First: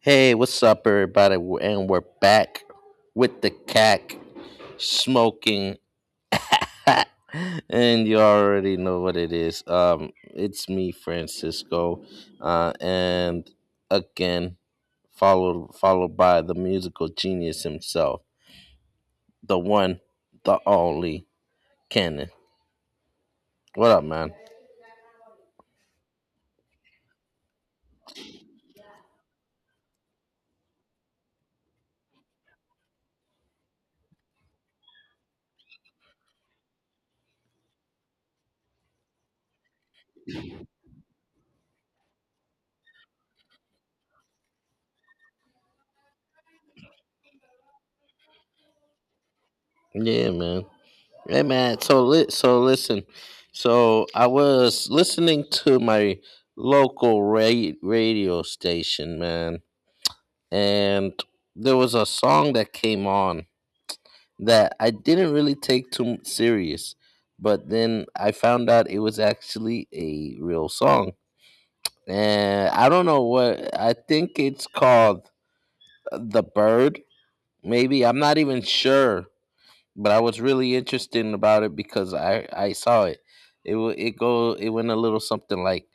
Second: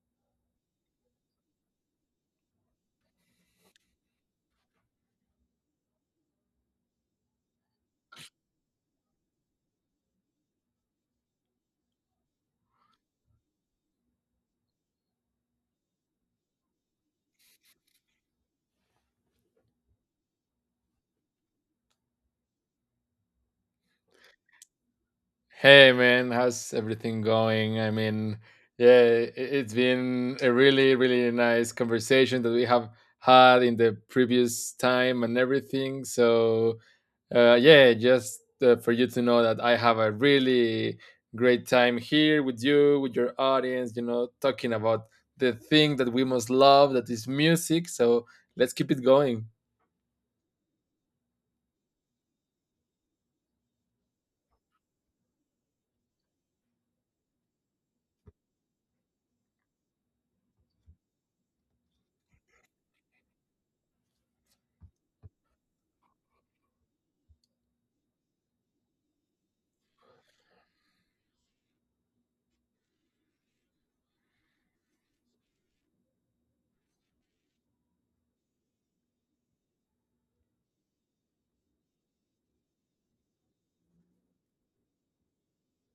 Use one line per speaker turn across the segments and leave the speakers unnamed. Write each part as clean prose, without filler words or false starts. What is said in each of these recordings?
Hey, what's up, everybody? And we're back with the CAC smoking hot, and you already know what it is. It's me, Francisco, uh, and again, followed by the musical genius himself, the one, the only, Cannon. What up, man?
Hey man, how's everything going? I mean, yeah, it's been a really nice conversation that we have had in the previous time and everything. So, yeah, just for you to know that I have a really great time here with you, with your audience, you know, talking about the thing that we most love, that is music. So, let's keep it going.
Yeah, man. Hey man, so listen. So I was listening to my local radio station, man, and there was a song that came on that I didn't really take too serious, but then I found out it was actually a real song. And I don't know what I think it's called The Bird, maybe. I'm not even sure but I was really interested about it because I saw it. It wa- it go it went a little something like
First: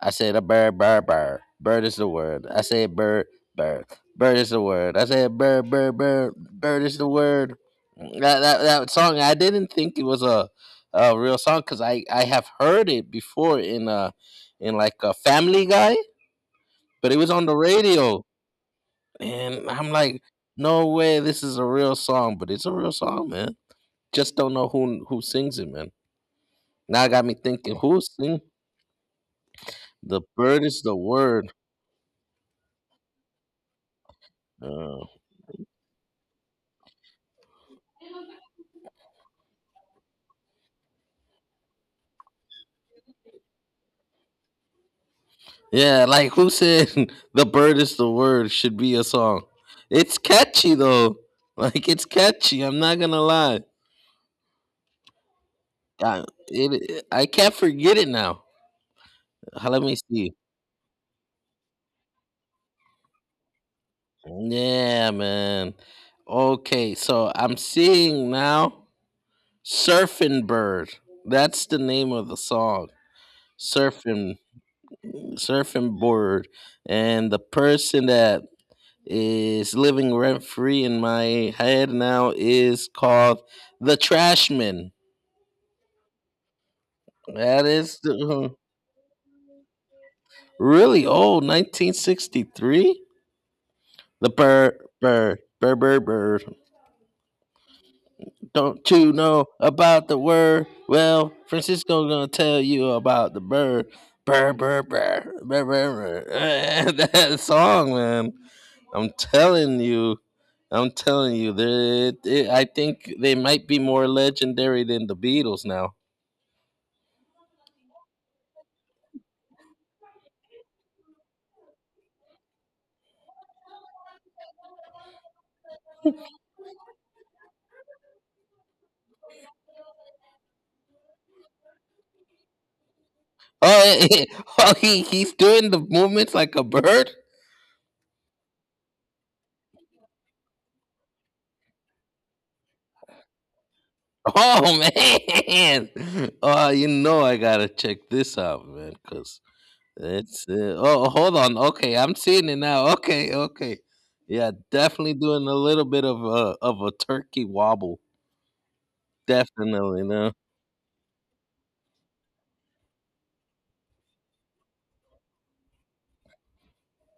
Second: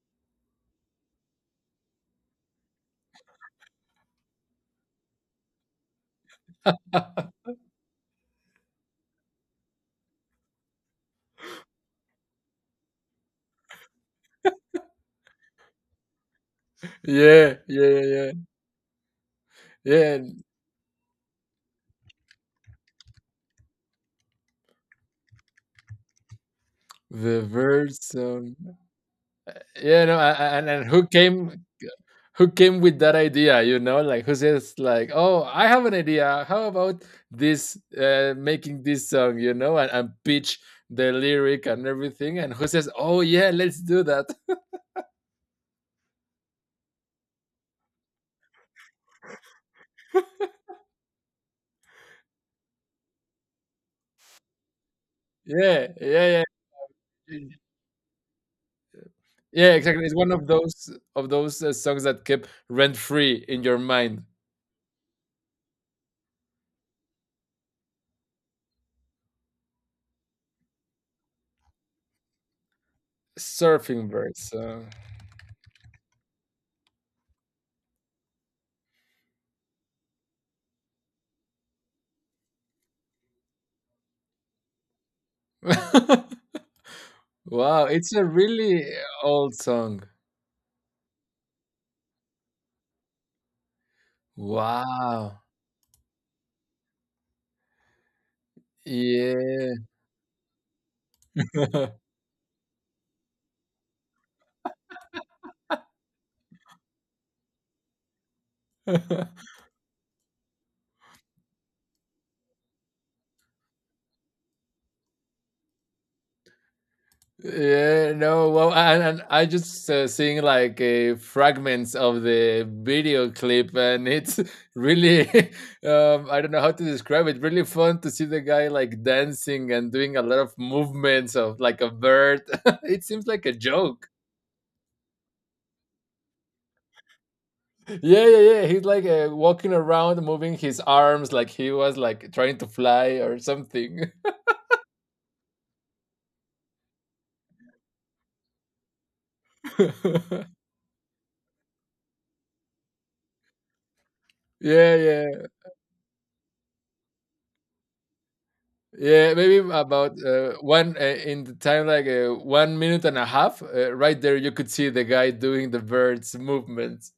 I said a bird bird bird bird is the word. I said bird bird bird is the word. I said bird bird bird bird is the word. That song I didn't think it was a real song because I have heard it before in in like a Family Guy, but it was on the
Yeah, yeah,
radio
yeah,
and I'm
yeah.
like. No way, this is a real song, but it's a real song, man. Just don't know who sings it, man. Now it got me
The
thinking, who
birds.
sing?
Yeah, no,
The bird
and
is
and
the word.
who came with that idea? You know, like who says
Uh,
like, oh, I have an idea. How about this making this song? You know, and pitch the lyric and everything. And who says, oh yeah, let's do that.
yeah, like who said the bird is the word should be a song? It's catchy though. Like it's catchy. I'm not gonna lie.
Yeah,
I,
yeah,
I
yeah,
can't forget it now.
yeah.
Let me
Exactly. It's one
see.
of those songs that kept rent free in your mind.
Yeah, man. Okay, so I'm seeing now Surfing Bird. That's the name of the song.
Surfing
Surfing
birds. So.
surfing board and the person that is living rent free in my head now is called the Trashman. That
Wow,
is
it's a
the-
really old song.
Really old, 1963. The bird, bird,
Wow.
bird, bird, bird. Don't you know
Yeah.
about the word? Well, Francisco's gonna tell you about the bird. Bird, bird, bird, bird, bird, bird. that song, man. I'm telling you I'm telling you, they- I think they might be more legendary than the Beatles now.
Yeah, no, well, and I just seeing like fragments of the video clip, and it's really, I don't know how to describe it. Really fun to see the guy like dancing and doing a lot of movements of like a bird. It seems like a
Oh,
joke.
oh he's doing the movements like a bird.
Yeah, yeah, yeah. He's like walking around, moving his arms like he was like trying to fly or something.
Oh man! Oh, you know I gotta check this out, man, because
Yeah,
hold on. Okay, I'm seeing it now. Okay, okay. Yeah, definitely
yeah.
doing a little bit of a turkey wobble.
Yeah, maybe
Definitely,
about
no.
one in the time like 1 minute and a half. Right there, you could see the guy doing the bird's movements.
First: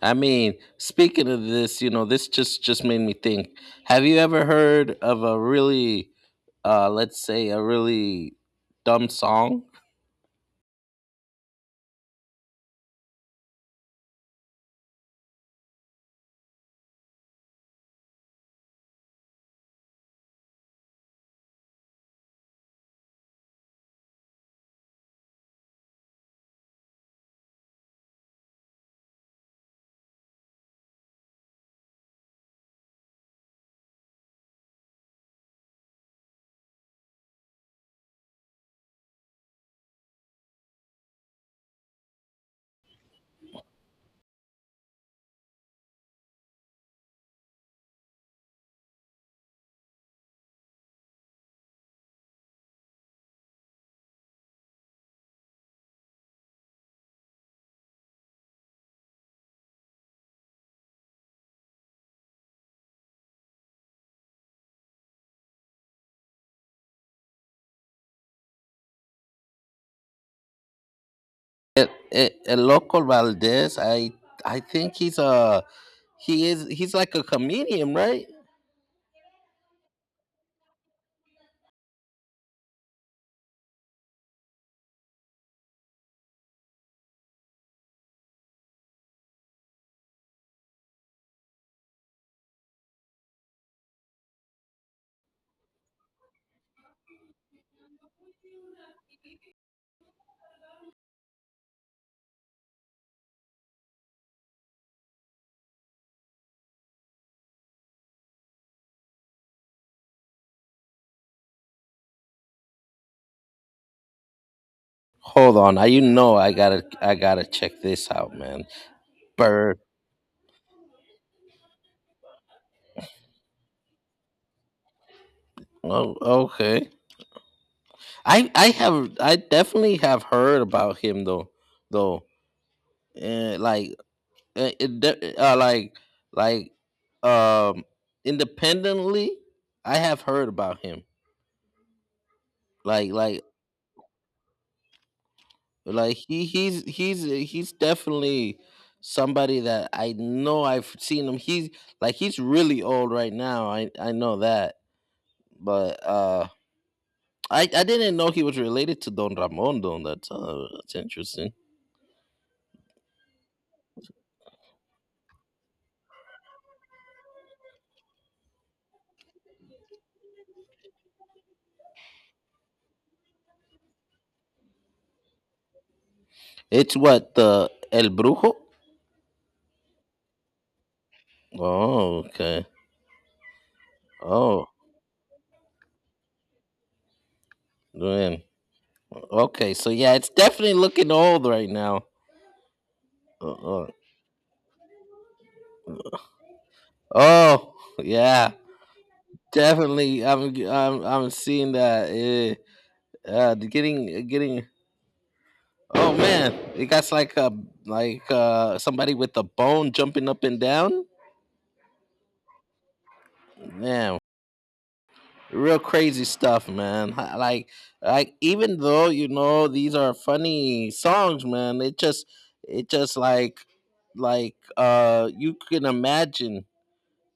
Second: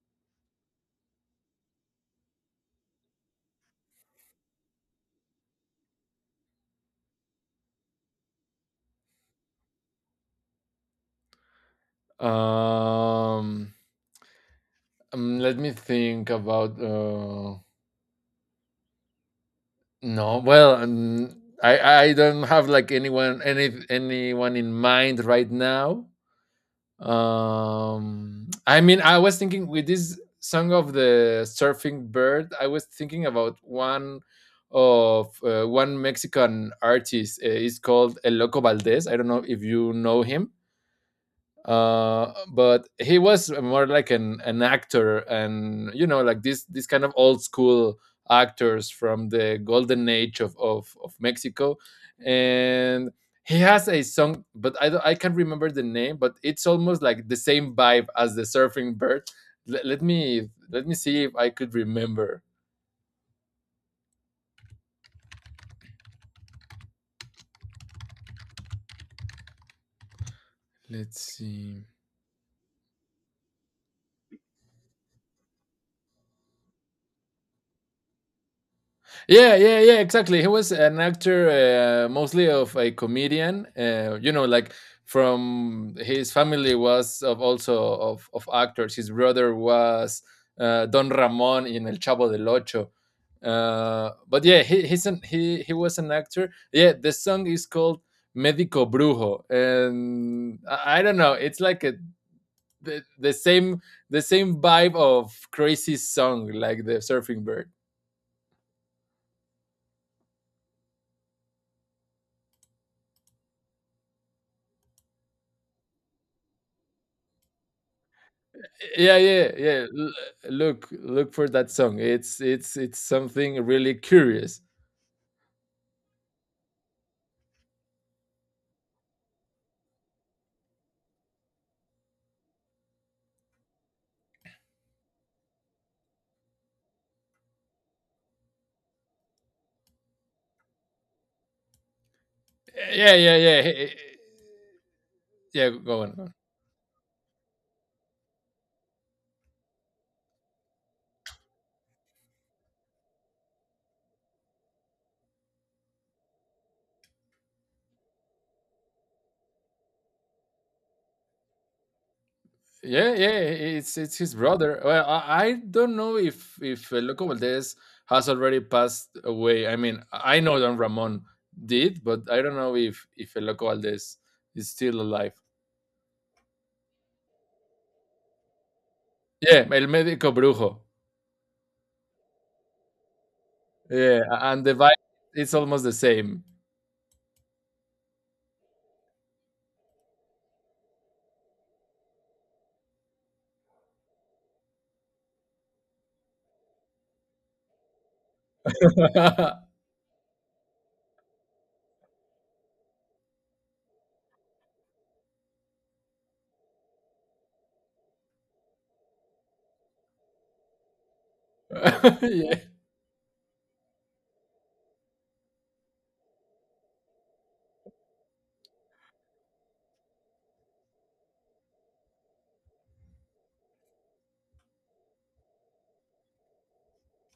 I mean, speaking of this, you know, this just made me think. Have you ever heard of a really, let's say, a really dumb song?
Um, Let me think about. No, well, I don't have like anyone in mind right now. I mean, I was thinking with this song of the surfing bird, I was thinking about one Mexican artist. It's called El Loco Valdez. I don't know if you know him, uh, but he was more like an actor, and you know like this kind of old school actors from the golden age of Mexico, and he has a song, but I can't remember the name, but it's almost like the same vibe as the surfing bird. Let me see if I could remember. Let's see.
El Loco Valdez. I think he's a he is He's like a comedian, right?
Yeah, yeah, yeah, exactly. He was an actor, mostly of a comedian. You know, like from his family was of also of actors. His brother was Don Ramon in El Chavo del Ocho. But yeah, he was an actor. Yeah, the song is called Medico Brujo, and I don't know. It's like a the, the same the same vibe of crazy song like the Surfing Bird.
Hold on, I you know I gotta check this out, man.
yeah yeah
Bird.
yeah L- Look for that song. It's something really curious.
Oh, okay. I definitely have heard about him though. Like it de- like um Independently, I have heard about him, like
yeah yeah
like
yeah he- he- yeah Go on, go on.
he he's definitely somebody that I know. I've seen him. He's like he's really old right now. I know that, but I didn't know he was related to Don Ramon. Don That's that's interesting.
yeah yeah it's his brother. Well, I don't know if Loco Valdez has already passed away. I mean, I know Don Ramon did, but I don't know if Loco Valdez is still alive.
It's what the el brujo.
Yeah, El Médico Brujo.
Oh, okay.
Yeah. And
Oh
the vibe, it's almost the same.
man. Okay, so yeah, it's definitely looking old right now. Uh-uh. Oh, yeah, definitely. I'm seeing that. Eh, the Getting getting. Oh man, it got like a like somebody with a bone jumping up and down.
Yeah.
Man, real crazy stuff, man. Even though you know these are funny songs, man, it just it just like you can imagine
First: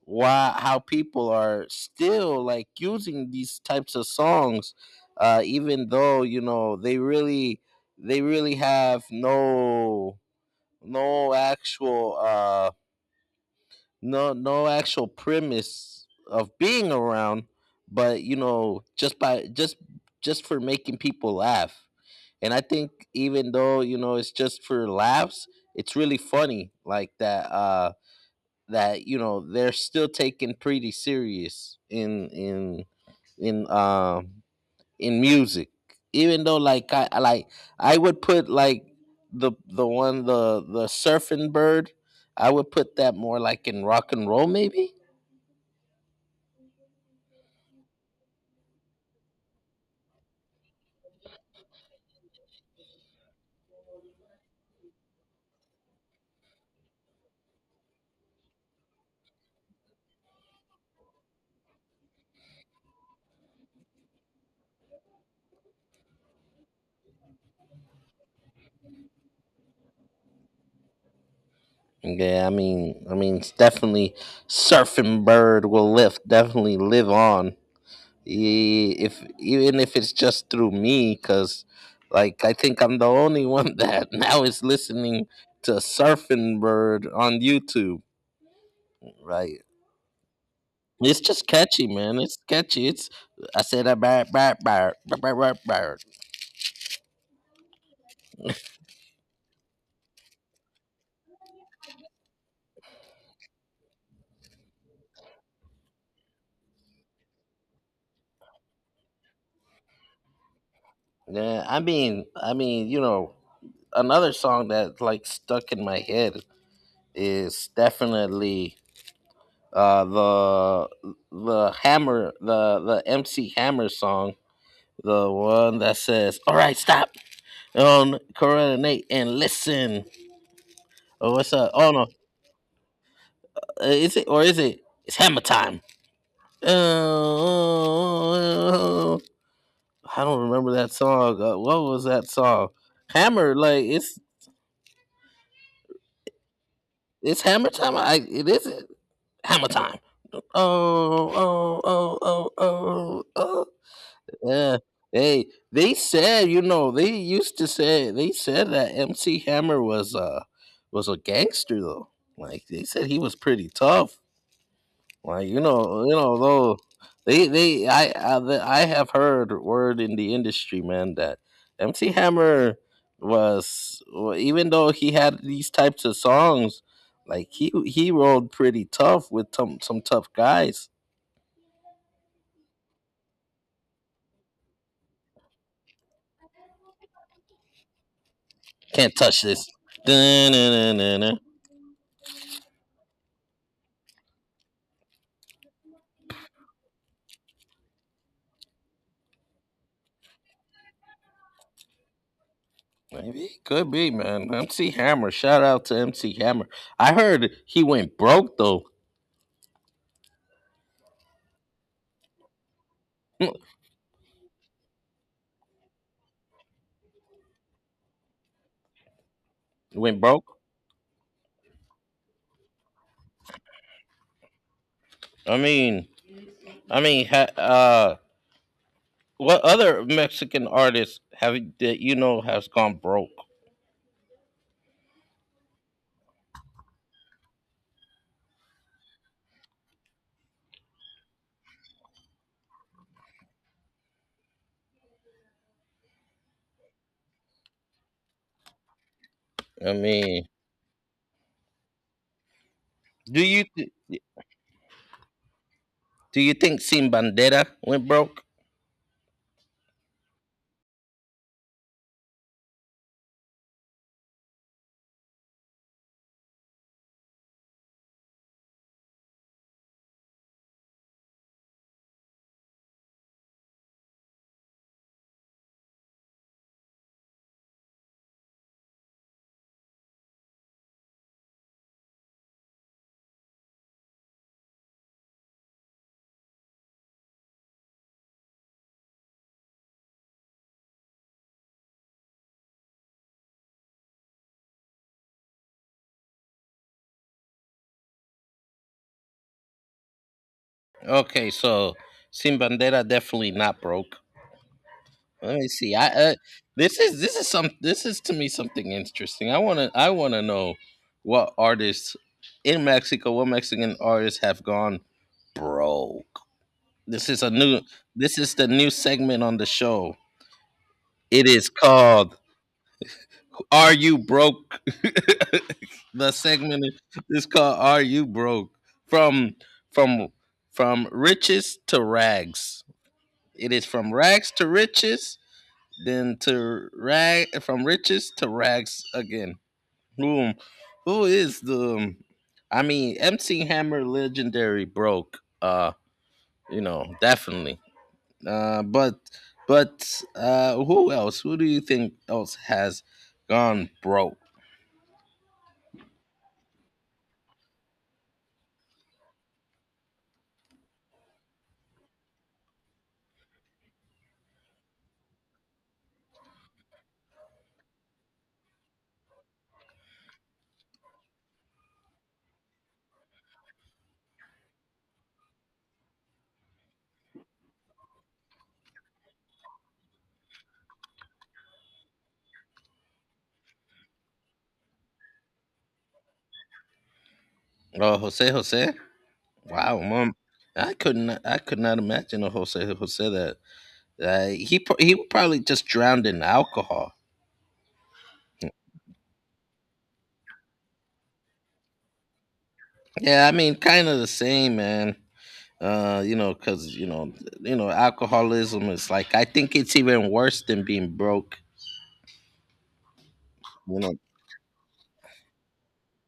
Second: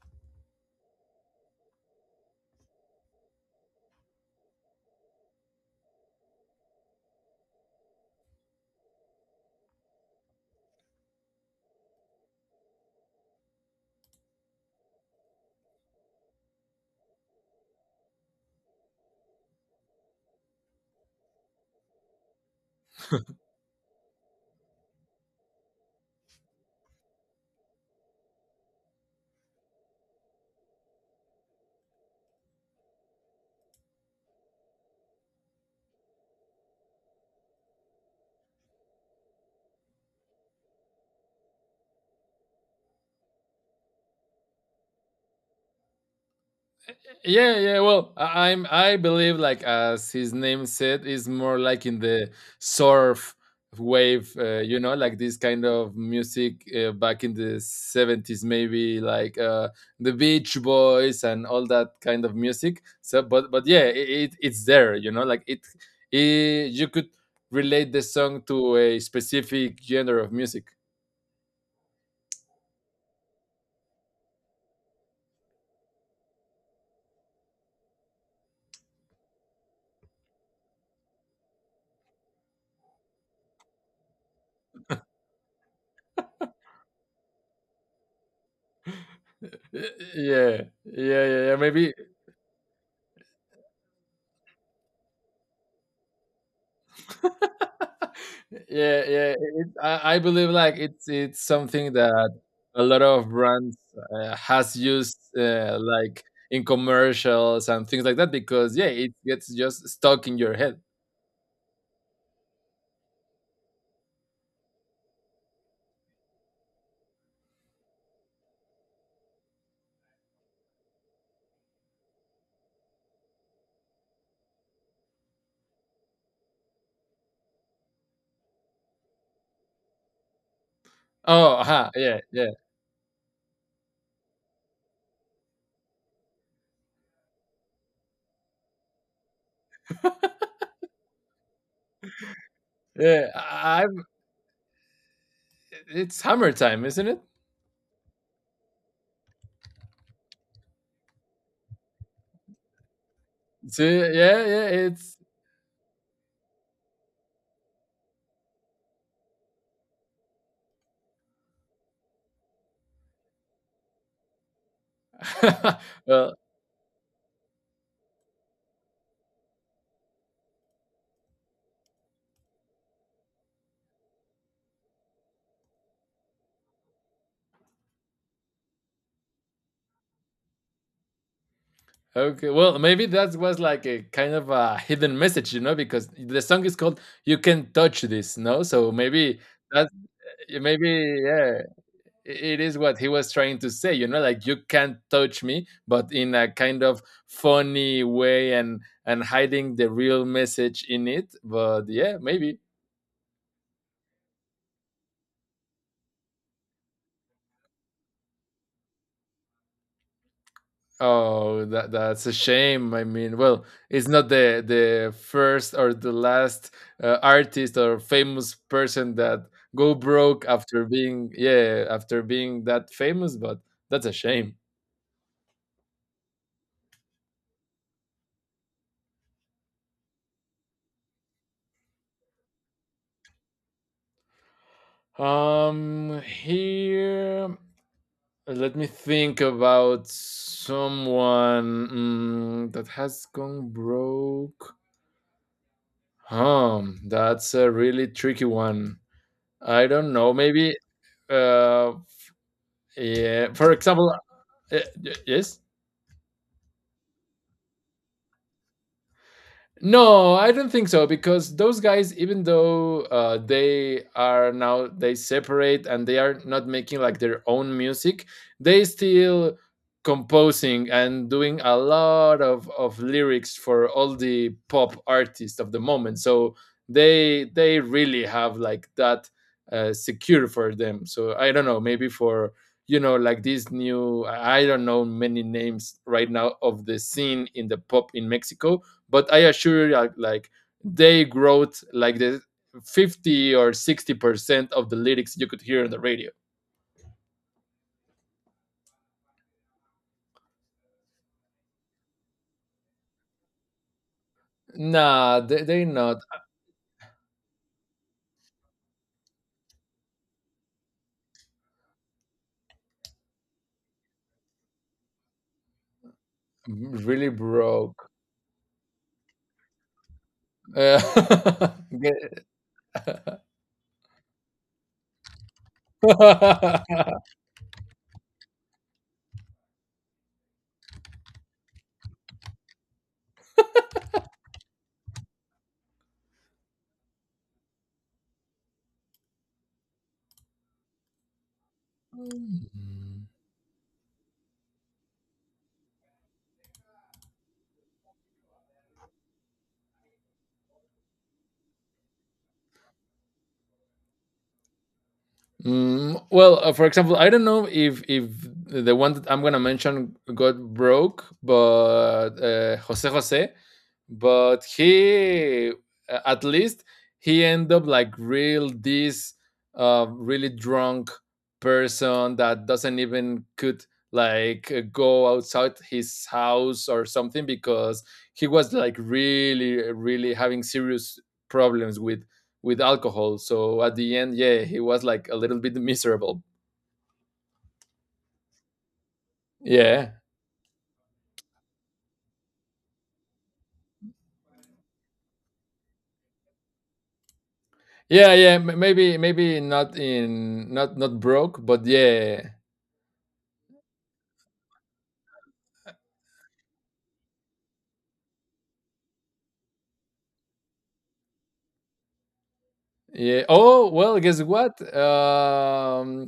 why how people are still like using these types of songs even though you know they really have no no actual no no actual premise of being around, but you know just by just just for making people laugh. And I think even though you know it's just for laughs, it's really funny like that that you know they're still taken pretty serious in um in music. Even though like I like I would put like the one the surfing bird, I would put that more like in rock and roll maybe.
Yeah, yeah. Well, I believe, like as his name said, is more like in the surf wave. You know, like this kind of music back in the 70s, maybe like the Beach Boys and all that kind of music. So, but yeah, it's there. You know, like it, it. You could relate the song to a specific genre of music.
Yeah, I mean it's definitely surfing bird will live definitely live on. If even if it's just through me because like I think I'm the only one that now is listening to surfing bird on YouTube, right?
Y- Yeah,
It's
yeah, yeah.
just
Yeah.
catchy,
Maybe.
man. It's catchy. It's I said a bird bird bird bird bird bird bird."
Yeah, yeah, I believe like it's something that a lot of brands has used, like in commercials and things like that, because yeah, it gets just stuck in your head.
Yeah, I mean you know another song that like stuck in my head is definitely uh the the MC Hammer song. The one that says, "All right, stop on Corona Nate and listen." Oh, what's
Oh,
up? Oh no,
yeah, yeah,
Is it? It's hammer time. Oh, I don't remember that song. What was that song?
yeah.
Hammer, like
It's hammer time, isn't it?
it's hammer time. I It is hammer time. Oh, Oh oh oh oh oh
See, yeah, yeah
Yeah.
it's
Hey, they said, you know, they used to say they said that MC Hammer was a gangster though. Like they said he was pretty tough. Like you
well.
know though I have heard word in the industry, man, that MC Hammer was, well, even though he had these types of songs, like he rolled pretty tough with some tough guys.
Okay, well, maybe that was like a kind of a hidden message, you know, because the song is called You Can Touch This. No, so
Can't
maybe
touch this.
that maybe yeah, it is what he was trying to say, you know, like you can't touch me, but in a kind of funny way, and hiding the real message in it, but yeah, maybe.
Maybe could be, man. MC Hammer. Shout out to MC Hammer. I heard he went broke though.
Oh, that's a shame. I mean, well, it's not the first or the last artist or famous person that go
Went broke.
broke after being, that famous. But that's a shame.
I mean, I mean, ha, uh, what other Mexican artists have that you know has gone broke?
Here. Let me think about someone that has gone broke. That's a really tricky one. I
I
don't know.
mean,
Maybe, uh,
do
yeah.
you
For
th-
example, yes.
do you think Sin Bandera went broke?
No, I don't think so, because those guys, even though they are now, they separate and they are not making like their own music, they still composing and doing a lot of lyrics for all the pop artists of the moment. So they really have like that secure for them. So I don't know, maybe for, you know, like these new, I don't know many names right now of the scene in the pop in Mexico, but I assure you, like they wrote like the 50 or 60% of the lyrics you could hear on the radio.
Okay, so Sin Bandera definitely not broke.
Nah,
Let
they
me
they
see. I
not
This is this is some this is to me something interesting. I wanna know what artists in Mexico, what Mexican artists have gone broke.
really
This is a new
broke.
this is the new segment on the show. It is
Uh,
called
Get-
Are You Broke? The segment is called Are You Broke? From from from riches to rags. It is from rags to riches then to rag from riches to rags again. Boom. Who is the? I mean, MC Hammer, legendary broke. You know, definitely. Uh, but but who else? Who do you think else has gone broke?
Mm, well, for example, I don't know if the one that I'm gonna mention got broke, but Jose Jose, but he, at least, he ended up like really drunk person that doesn't even could like go outside his house or something because he was like really having serious problems with alcohol. So at the end, yeah, he was like a little bit miserable.
Oh, Jose Jose. Wow,
Yeah,
mom. I could not imagine a Jose Jose that he would probably just drowned in alcohol.
yeah, yeah. Maybe not in not not broke, but yeah,
Yeah, I mean, kind of the same, man. You know, because you know alcoholism is like I think it's even worse than being broke,
yeah. Oh
you know.
well, guess what? Um,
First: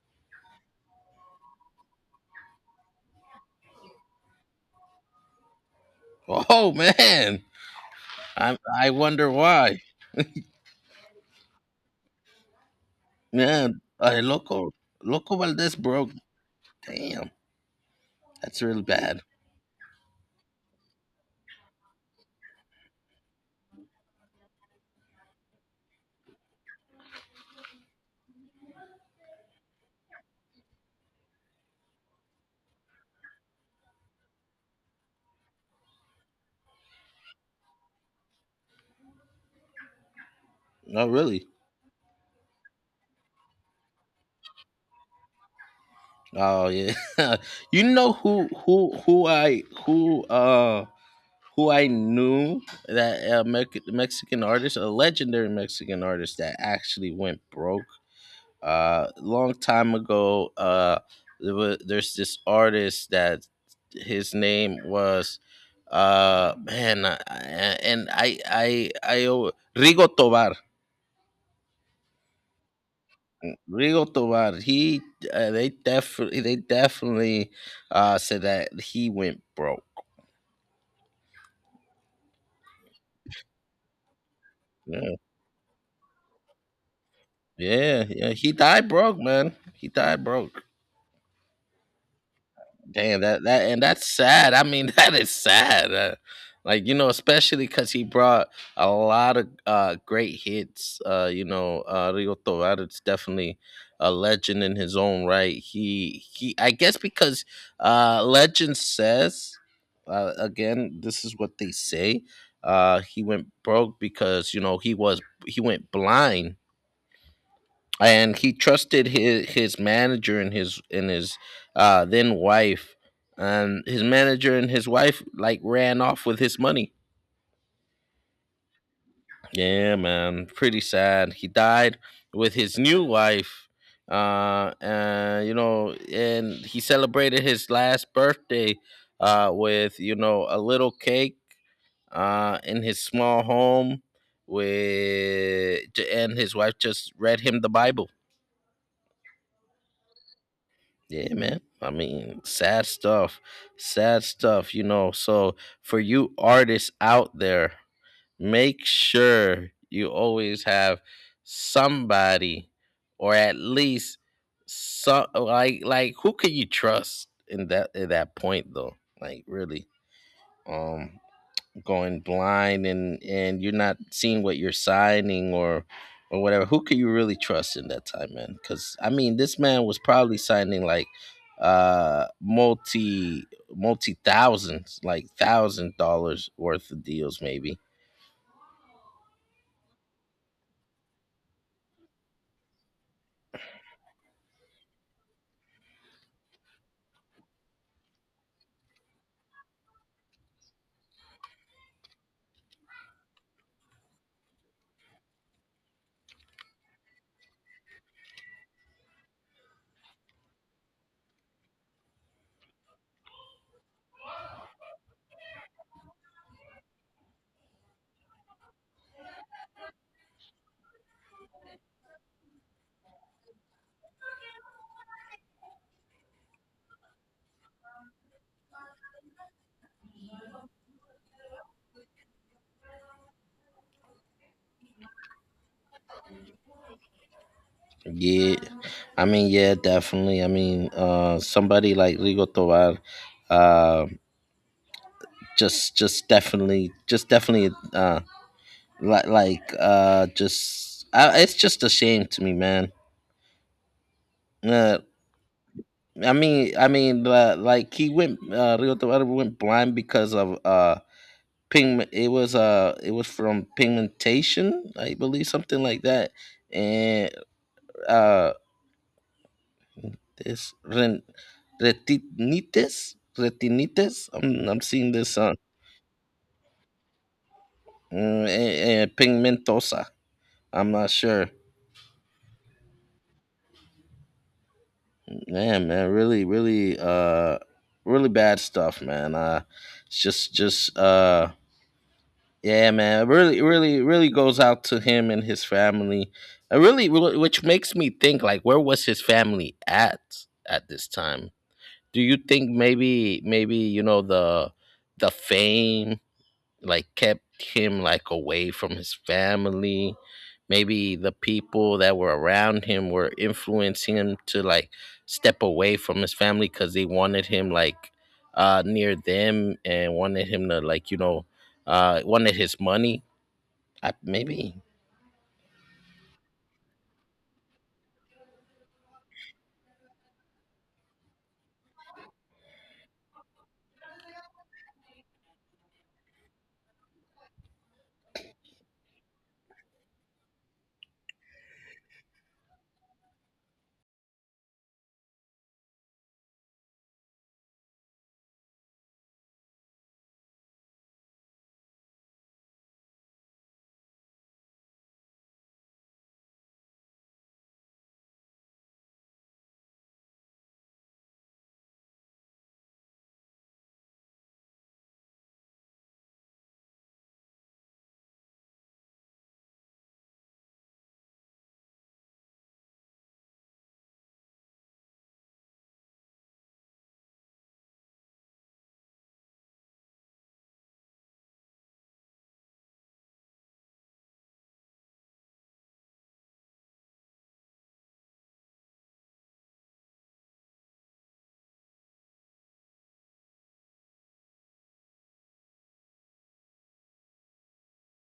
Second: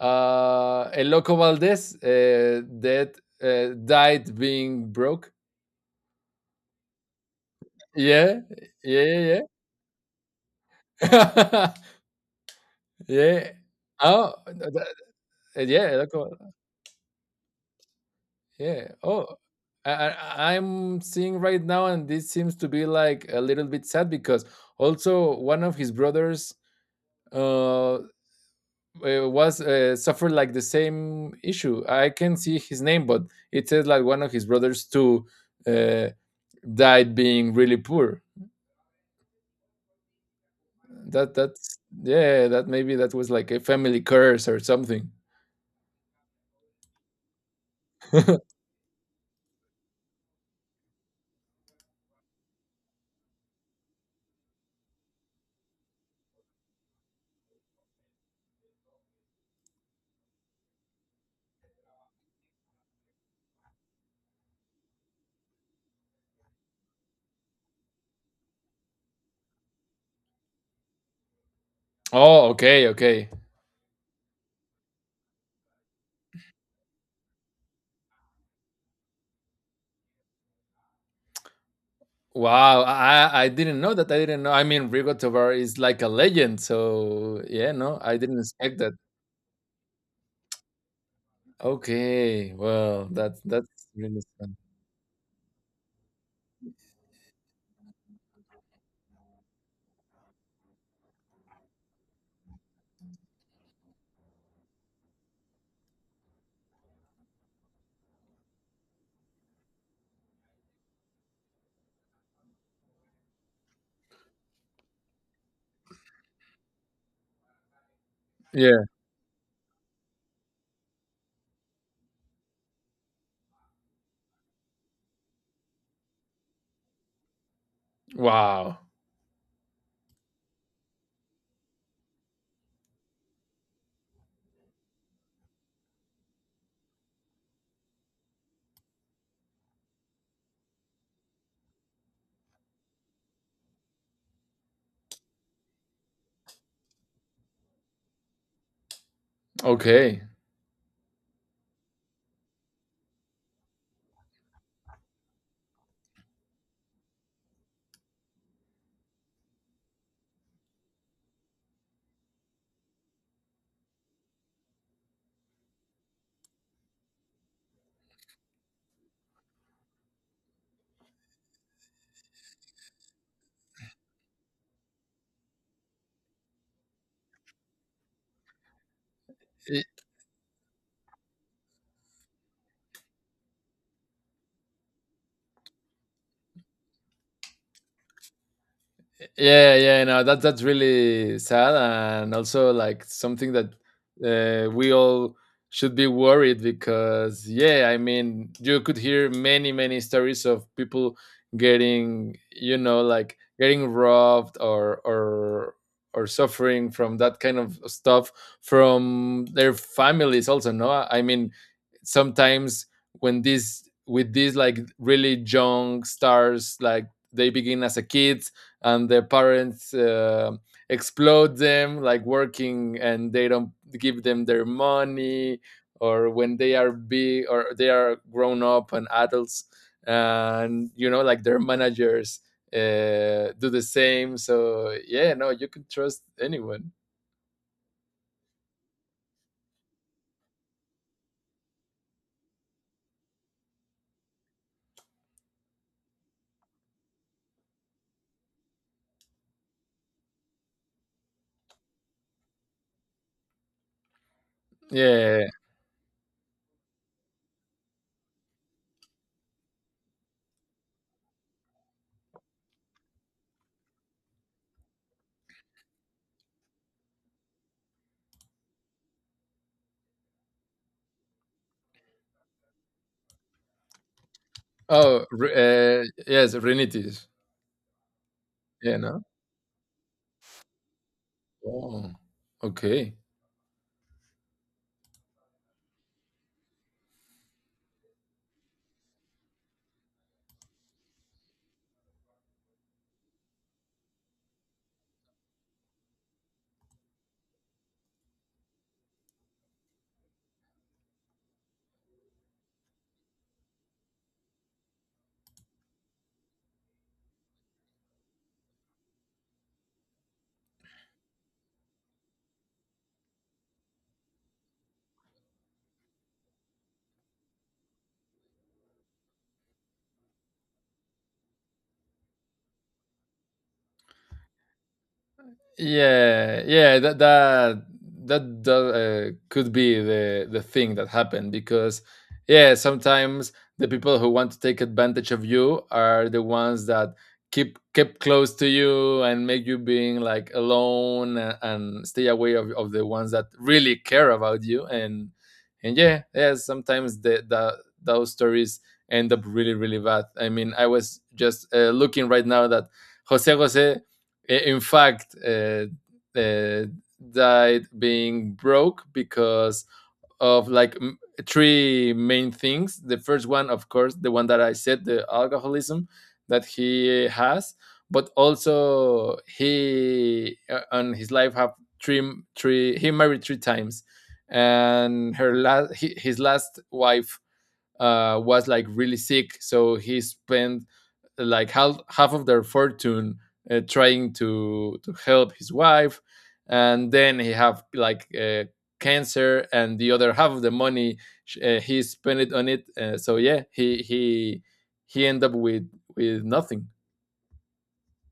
uh, El Loco Valdez, that, died being broke.
Oh man,
Yeah,
I
yeah,
wonder
yeah,
why.
yeah. Yeah.
Man,
Oh,
Loco Valdez
yeah, El
broke.
Loco.
Damn, that's really
Yeah.
bad.
Oh, I'm seeing right now, and this seems to be like a little bit sad because also one of his brothers uh was suffered like the same issue. I can see his name, but it says like one of his brothers too uh, died being really poor.
Oh really.
That's, yeah. That maybe that was like a family curse or something.
Oh yeah. You know who I knew that Mexican artist, a legendary Mexican artist that actually went broke long time ago. There's this artist that his name was man and I o- Rigo Tobar.
Oh, okay, okay.
Rigo tobar he They definitely said that he went broke.
Wow, I didn't know that. I didn't know. I mean, Rigo
yeah
is like a legend, so yeah, no, I
yeah,
didn't
he
expect
died
that.
broke, man. He died broke.
Okay, well,
Damn
that's
that
that's
and that's
really
sad.
fun.
I mean, that is sad. Like you know, especially because he brought a lot of great hits. You know, Rio Tovar is definitely a legend in his own right. I guess because legend says, again, this is what they say. He went broke because you know he went blind and he
Yeah.
trusted his manager and his then wife, and his manager and his wife like ran off with his money.
Wow.
Yeah, man, pretty sad. He died with his new wife, and you know, and he celebrated his last birthday with you know a little cake in his small home with and his wife just read him the bible.
Okay.
Yeah, man. I mean, sad stuff. Sad stuff, you know. So, for you artists out there, make sure you always have somebody. Or at least some, like, who can you trust in that at that point though? Like really. Um Going blind and you're not seeing what you're signing or whatever, who can you really trust in that time, man? Because I mean, this man was probably signing like uh multi multi thousands, like $1,000 worth of deals maybe.
Yeah, yeah, no, that's really sad, and also like something that we all should be worried, because yeah, I mean, you could hear many stories of people getting, you know, like getting robbed or suffering from that kind of stuff from their families also, no? I mean, sometimes when this with these like really young stars, like they begin as a kid, and their parents explode them like working, and they don't give them their money, or when they are big or they are grown up and adults, and you know like their managers do the same. So yeah, no, you can trust anyone.
Yeah, definitely. I mean, somebody like Rigo Tovar, uh just definitely just definitely, it's just a shame to me, man. Uh,
Yeah.
like he went, Rio de Janeiro went blind because of pigment. It was from pigmentation, I believe, something like that, and uh, this ren- retinitis, retinitis, I'm seeing this
Yes, renitis.
and,
Yeah,
and
no.
pigmentosa. I'm not sure.
Oh, okay.
Man, man, really, really, uh, really bad stuff, man. It's just. Yeah, man. It Really, really goes out to him and his family. Which makes me think, like, where was his family at this time? Do you think maybe, you know, the fame, like, kept him, like, away from his family? Maybe the people that were around him were influencing him to, like, step away from his family because they wanted him, like, near them, and wanted him to, like, wanted his money. Maybe.
Yeah, yeah, that could be the thing that happened, because yeah, sometimes the people who want to take advantage of you are the ones that keep close to you and make you being like alone, and stay away of the ones that really care about you, and yeah, yeah, sometimes the those stories end up really bad. I mean, I was just looking right now that Jose Jose, in fact, uh, died being broke because of like three main things. The first one, of course, the one that I said, the alcoholism that he has, but also he, on his life have three three. He married three times, and her last his last wife was like really sick, so he spent like half of their fortune, trying to help his wife, and then he have like, cancer, and the other half of the money, he spent it on it. So yeah, he end up with nothing.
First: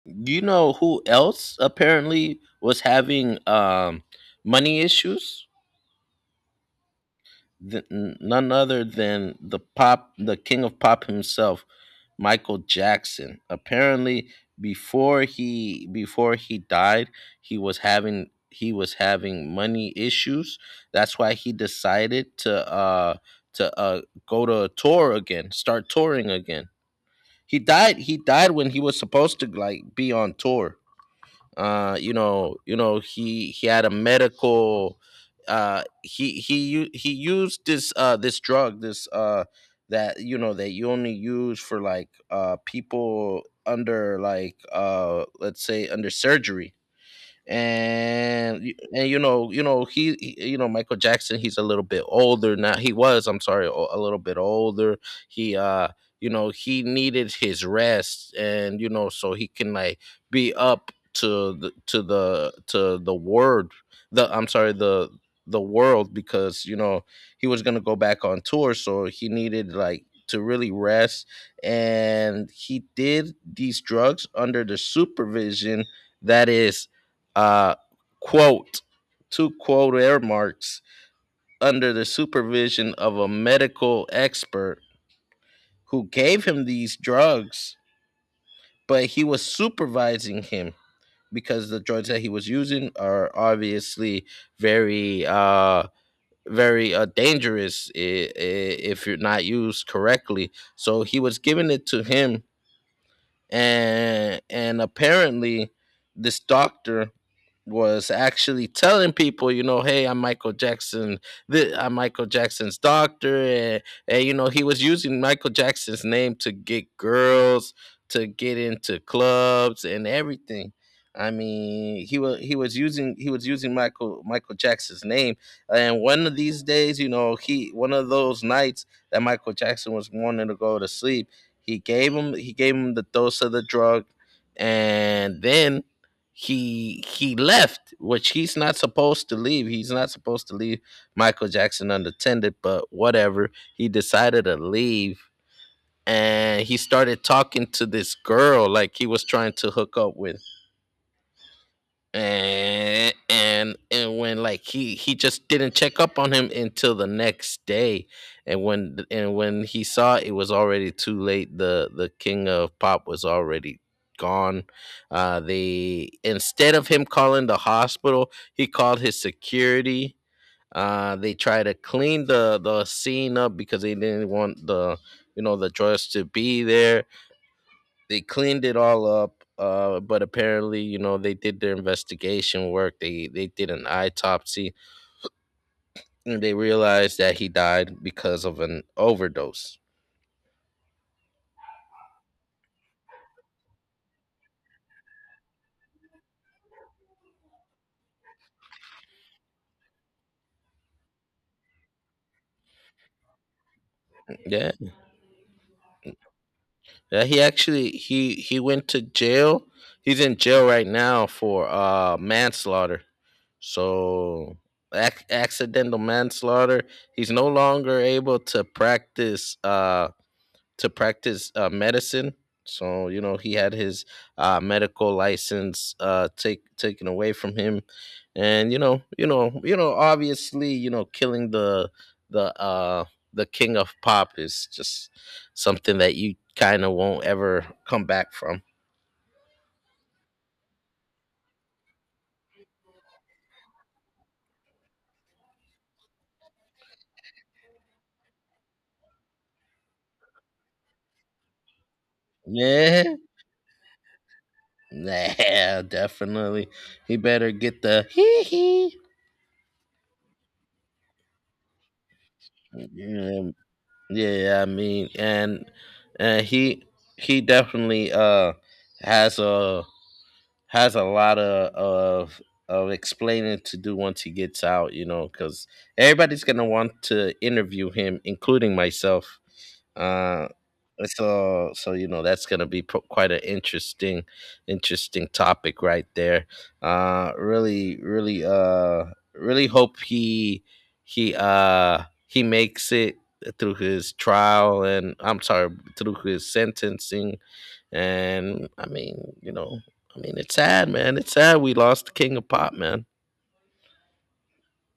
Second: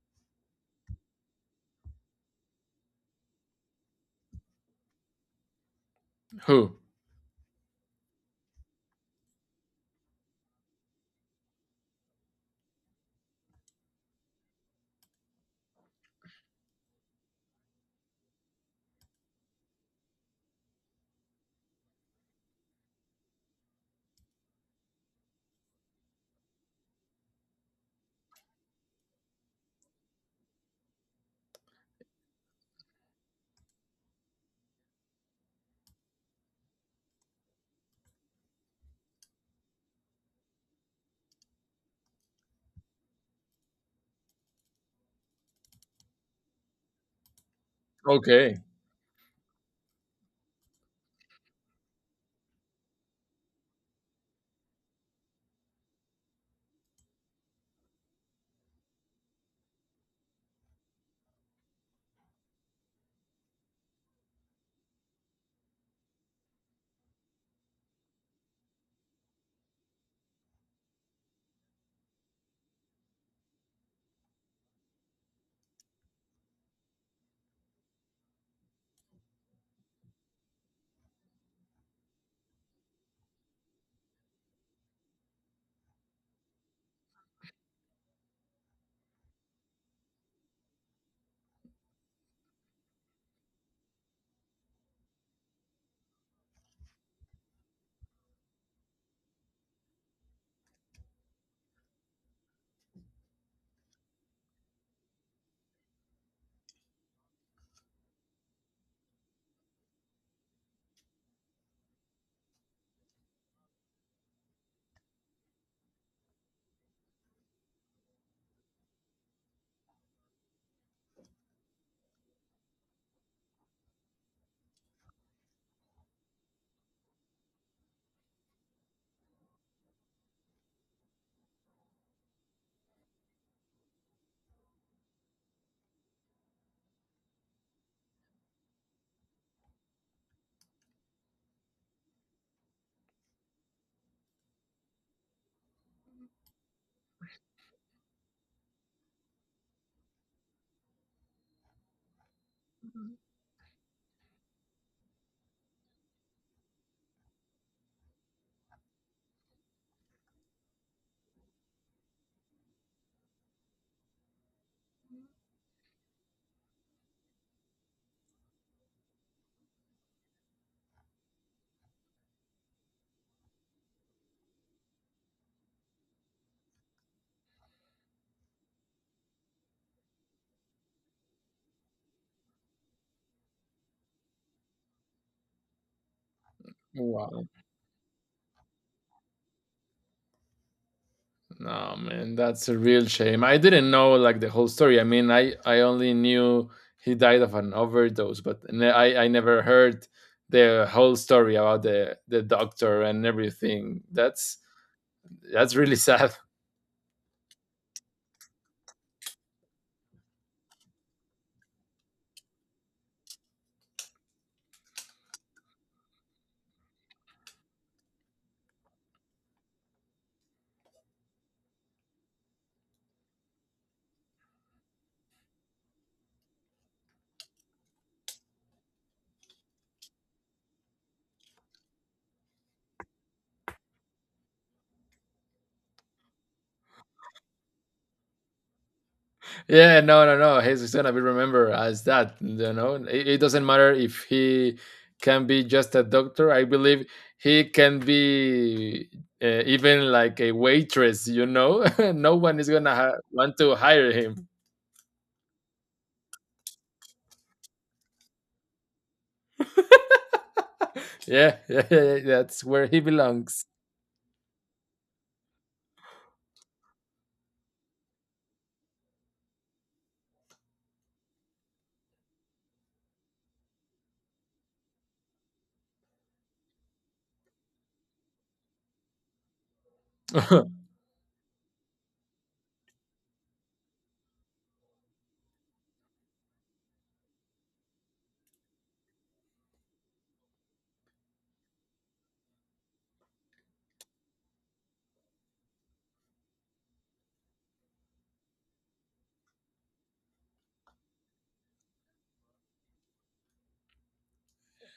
You know who else apparently was having money issues?
Who?
None other than the king of pop himself, Michael Jackson. Apparently, before he died, he was having, money issues. That's why he decided to to uh go to a tour again, start touring again. He died when he was supposed to, like, be on tour. Uh, you know, you know, he had a medical, uh, he used this, this drug, this uh, that, you know, that you only use for, like, people under, like, let's say under surgery.
Okay.
And, you know, you know, you know, Michael Jackson, he's a little bit older now. He was, I'm sorry, a little bit older. He You know, he needed his rest, and, you know, so he can, like, be up to the, to the word the I'm sorry the world, because, you know, he was going to go back on tour, so he needed, like, to really rest. And he did these drugs under the supervision that is, uh, quote, two quote air marks, under the supervision of a medical expert who gave him these drugs. But he was supervising him, because the drugs that he was using are obviously very uh very, dangerous if you're not used correctly. So he was giving it to him, and apparently this doctor was actually telling people, you know, hey, I'm Michael Jackson. I'm Michael Jackson's doctor. And, you know, he was using Michael Jackson's name to get girls, to get into clubs, and everything. I mean, he was using Michael Jackson's name. And one of these days, you know, he one of those nights that Michael Jackson was wanting to go to sleep, he gave him the dose of the drug. And then he left, which he's not supposed to leave. He's not supposed to leave Michael Jackson unattended, but whatever. He decided to leave, and he started talking to this girl like he was trying to hook up with. And and and when like he just didn't check up on him until the next day. And when he saw, it was already too late. The king of pop was already gone. Uh, they instead of him calling the hospital, he called his security. Uh, they tried to clean the scene up, because they didn't want the, you know, the drugs to be there. They cleaned it all up. Uh, but apparently, you know, they did their investigation work. They they did an autopsy, and they realized that
Wow.
he died because of an overdose.
No, man, that's a real shame. I didn't know like the whole story. I mean, I only knew he died of an overdose, but I never heard the whole story about the doctor and everything. That's
Yeah,
really sad.
yeah, he went to jail. He's in jail right now for manslaughter. So accidental manslaughter. He's no longer able to practice, medicine. So, you know, he had his medical license taken away from him. And, you know, obviously, you know, killing the the uh, the king of pop is just something that you kind of won't ever come back from.
Yeah, no, no, no. He's gonna be remembered as that. You know, it doesn't matter if he can be just a doctor. I believe he can be. Even like a waitress, you know, no one is gonna
Yeah,
want to hire him.
nah, definitely. He better get the hee hee.
Yeah, yeah, yeah, yeah, that's where he
Yeah.
belongs.
Yeah, I mean, and he definitely has a, lot of of explaining to do once he gets out, you know, because everybody's gonna want to interview him, including myself. Uh, so, you know, that's gonna be quite an interesting, interesting topic right there. Uh, really really uh really hope he makes it through his trial, and I'm sorry, through his sentencing. And I mean, you know, I mean, it's sad, man. It's sad we lost the king of pop, man.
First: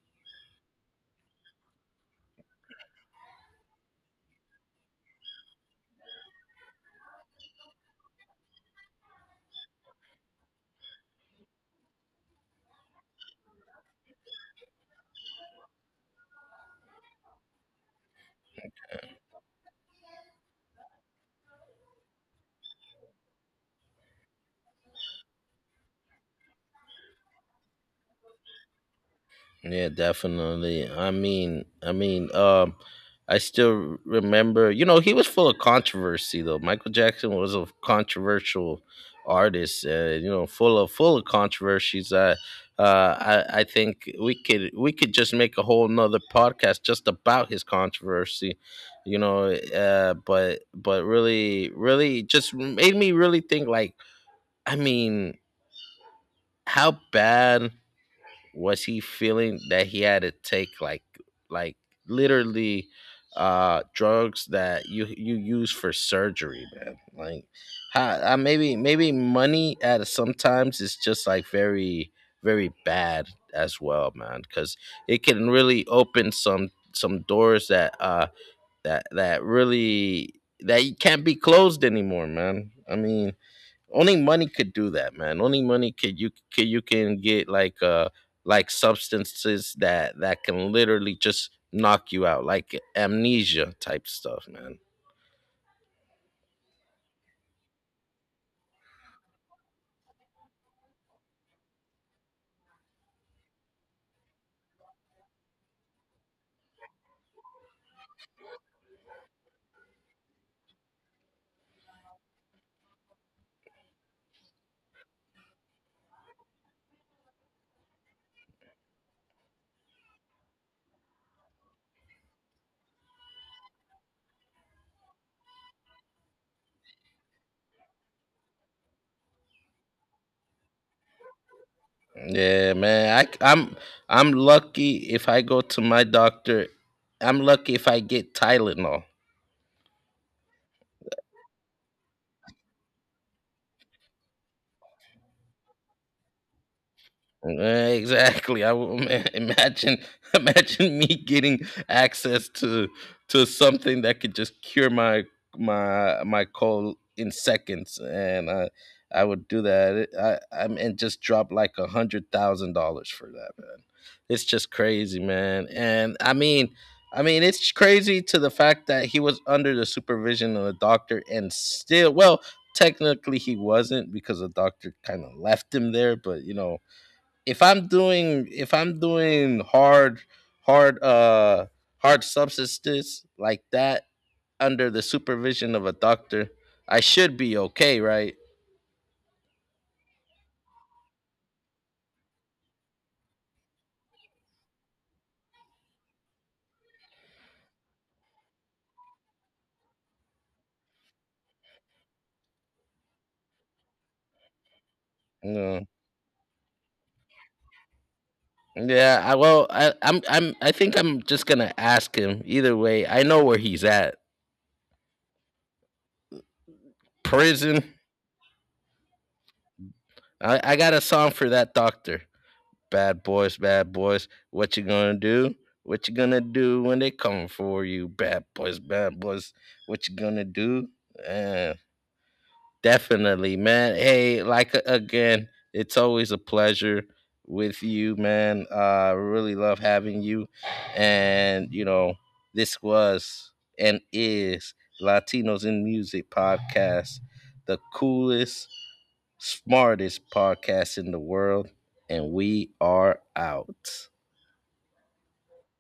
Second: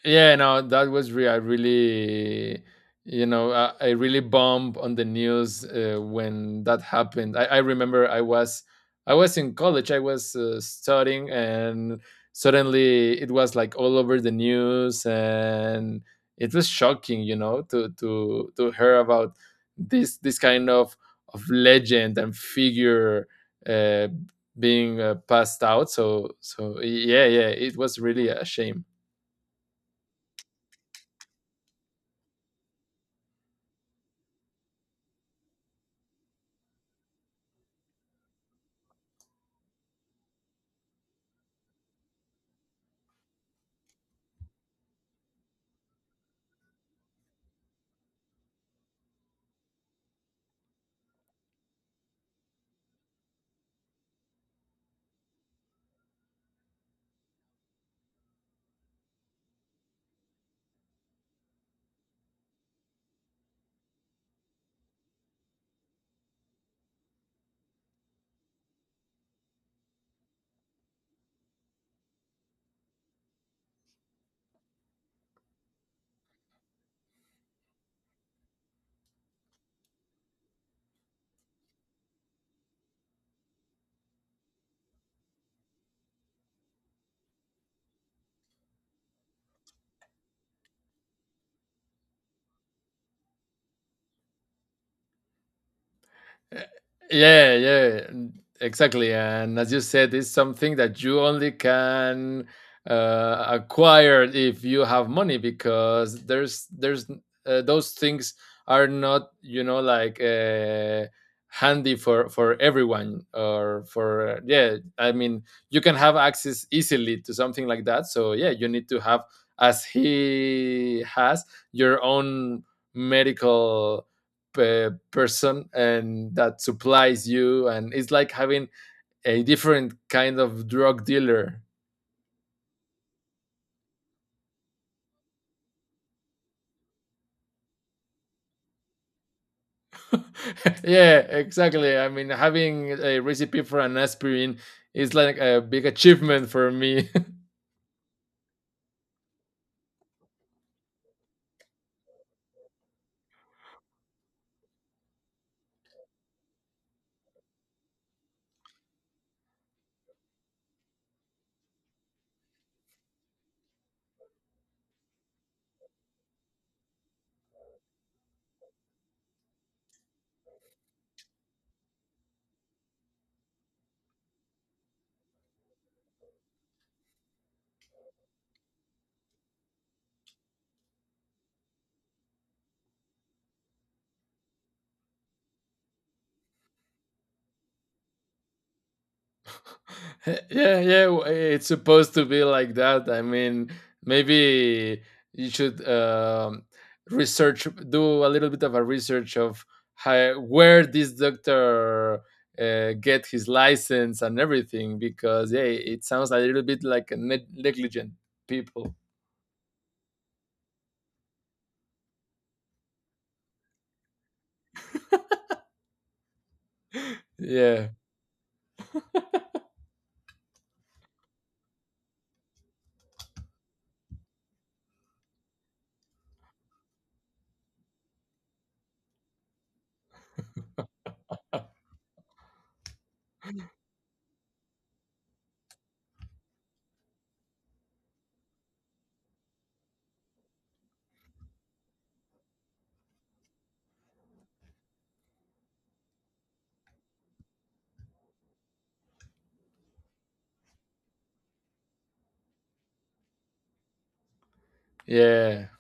Yeah, no, that was real. I really, you know, I really bummed on the news when that happened. I remember I was in college. I was studying, and suddenly it was like all over the news, and it was shocking, you know, to hear about this kind of legend and figure, uh, being, passed out. So yeah, yeah, it was really a shame.
Yeah, definitely. I still remember. You know, he was full of controversy, though. Michael Jackson was a controversial artist, and, you know, full of controversies. I think we could just make a whole nother podcast just about his controversy. You know, but really, really just made me really think, like, I mean, how bad was he feeling that he had to take, like, literally drugs that you use for surgery, man? Like, how maybe, maybe money at sometimes is just, like, very, very bad as well, man, cuz it can really open some doors that that really, that you can't be closed anymore, man. I mean, only money could do that, man. Only money could, you can get, like, substances that can literally just knock you out, like amnesia type stuff, man.
Yeah, yeah, exactly. And as you said, it's something that you only can acquire if you have money, because there's those things are not, you know, like, handy for everyone, or for, yeah. I mean, you can have access easily to something like that. So yeah, you need to have, as he has, your own medical, person, and that supplies you, and it's like having a different kind of drug dealer.
Yeah, man. I'm lucky if I go to my doctor. I'm lucky if I get Tylenol.
Yeah, exactly. I mean, having a recipe for an aspirin is like a big achievement for me.
Eh, exactly. Imagine, imagine me getting access to something that could just cure my, my cold in seconds, and I would do that. I, and just drop like $100,000 for that, man. It's just crazy, man. And I mean, it's crazy to the fact that he was under the supervision of a doctor, and still, well, technically he wasn't, because the doctor kind of left him there. But you know, if I'm doing hard, hard uh hard substances like that under the supervision of a doctor, I should be okay, right?
Yeah, yeah, it's supposed to be like that. I mean, maybe you should, research, do a little bit of a research of how, where this doctor get his license and everything, because yeah,
No.
it sounds a little bit like a negligent people.
Yeah, I, well, I'm, I think I'm just gonna ask him. Either way, I know where he's at. Prison.
Yeah,
I got a song for that doctor. Bad boys, bad boys. What you gonna do? What you gonna do when they come for you? Bad boys, bad boys. What you gonna do? Eh, definitely, man. Hey, like, again, it's always a pleasure with you, man. Really love having you. And, you know, this was, and is, Latinos in Music podcast, the coolest, smartest podcast in the world, and we are out.
yeah.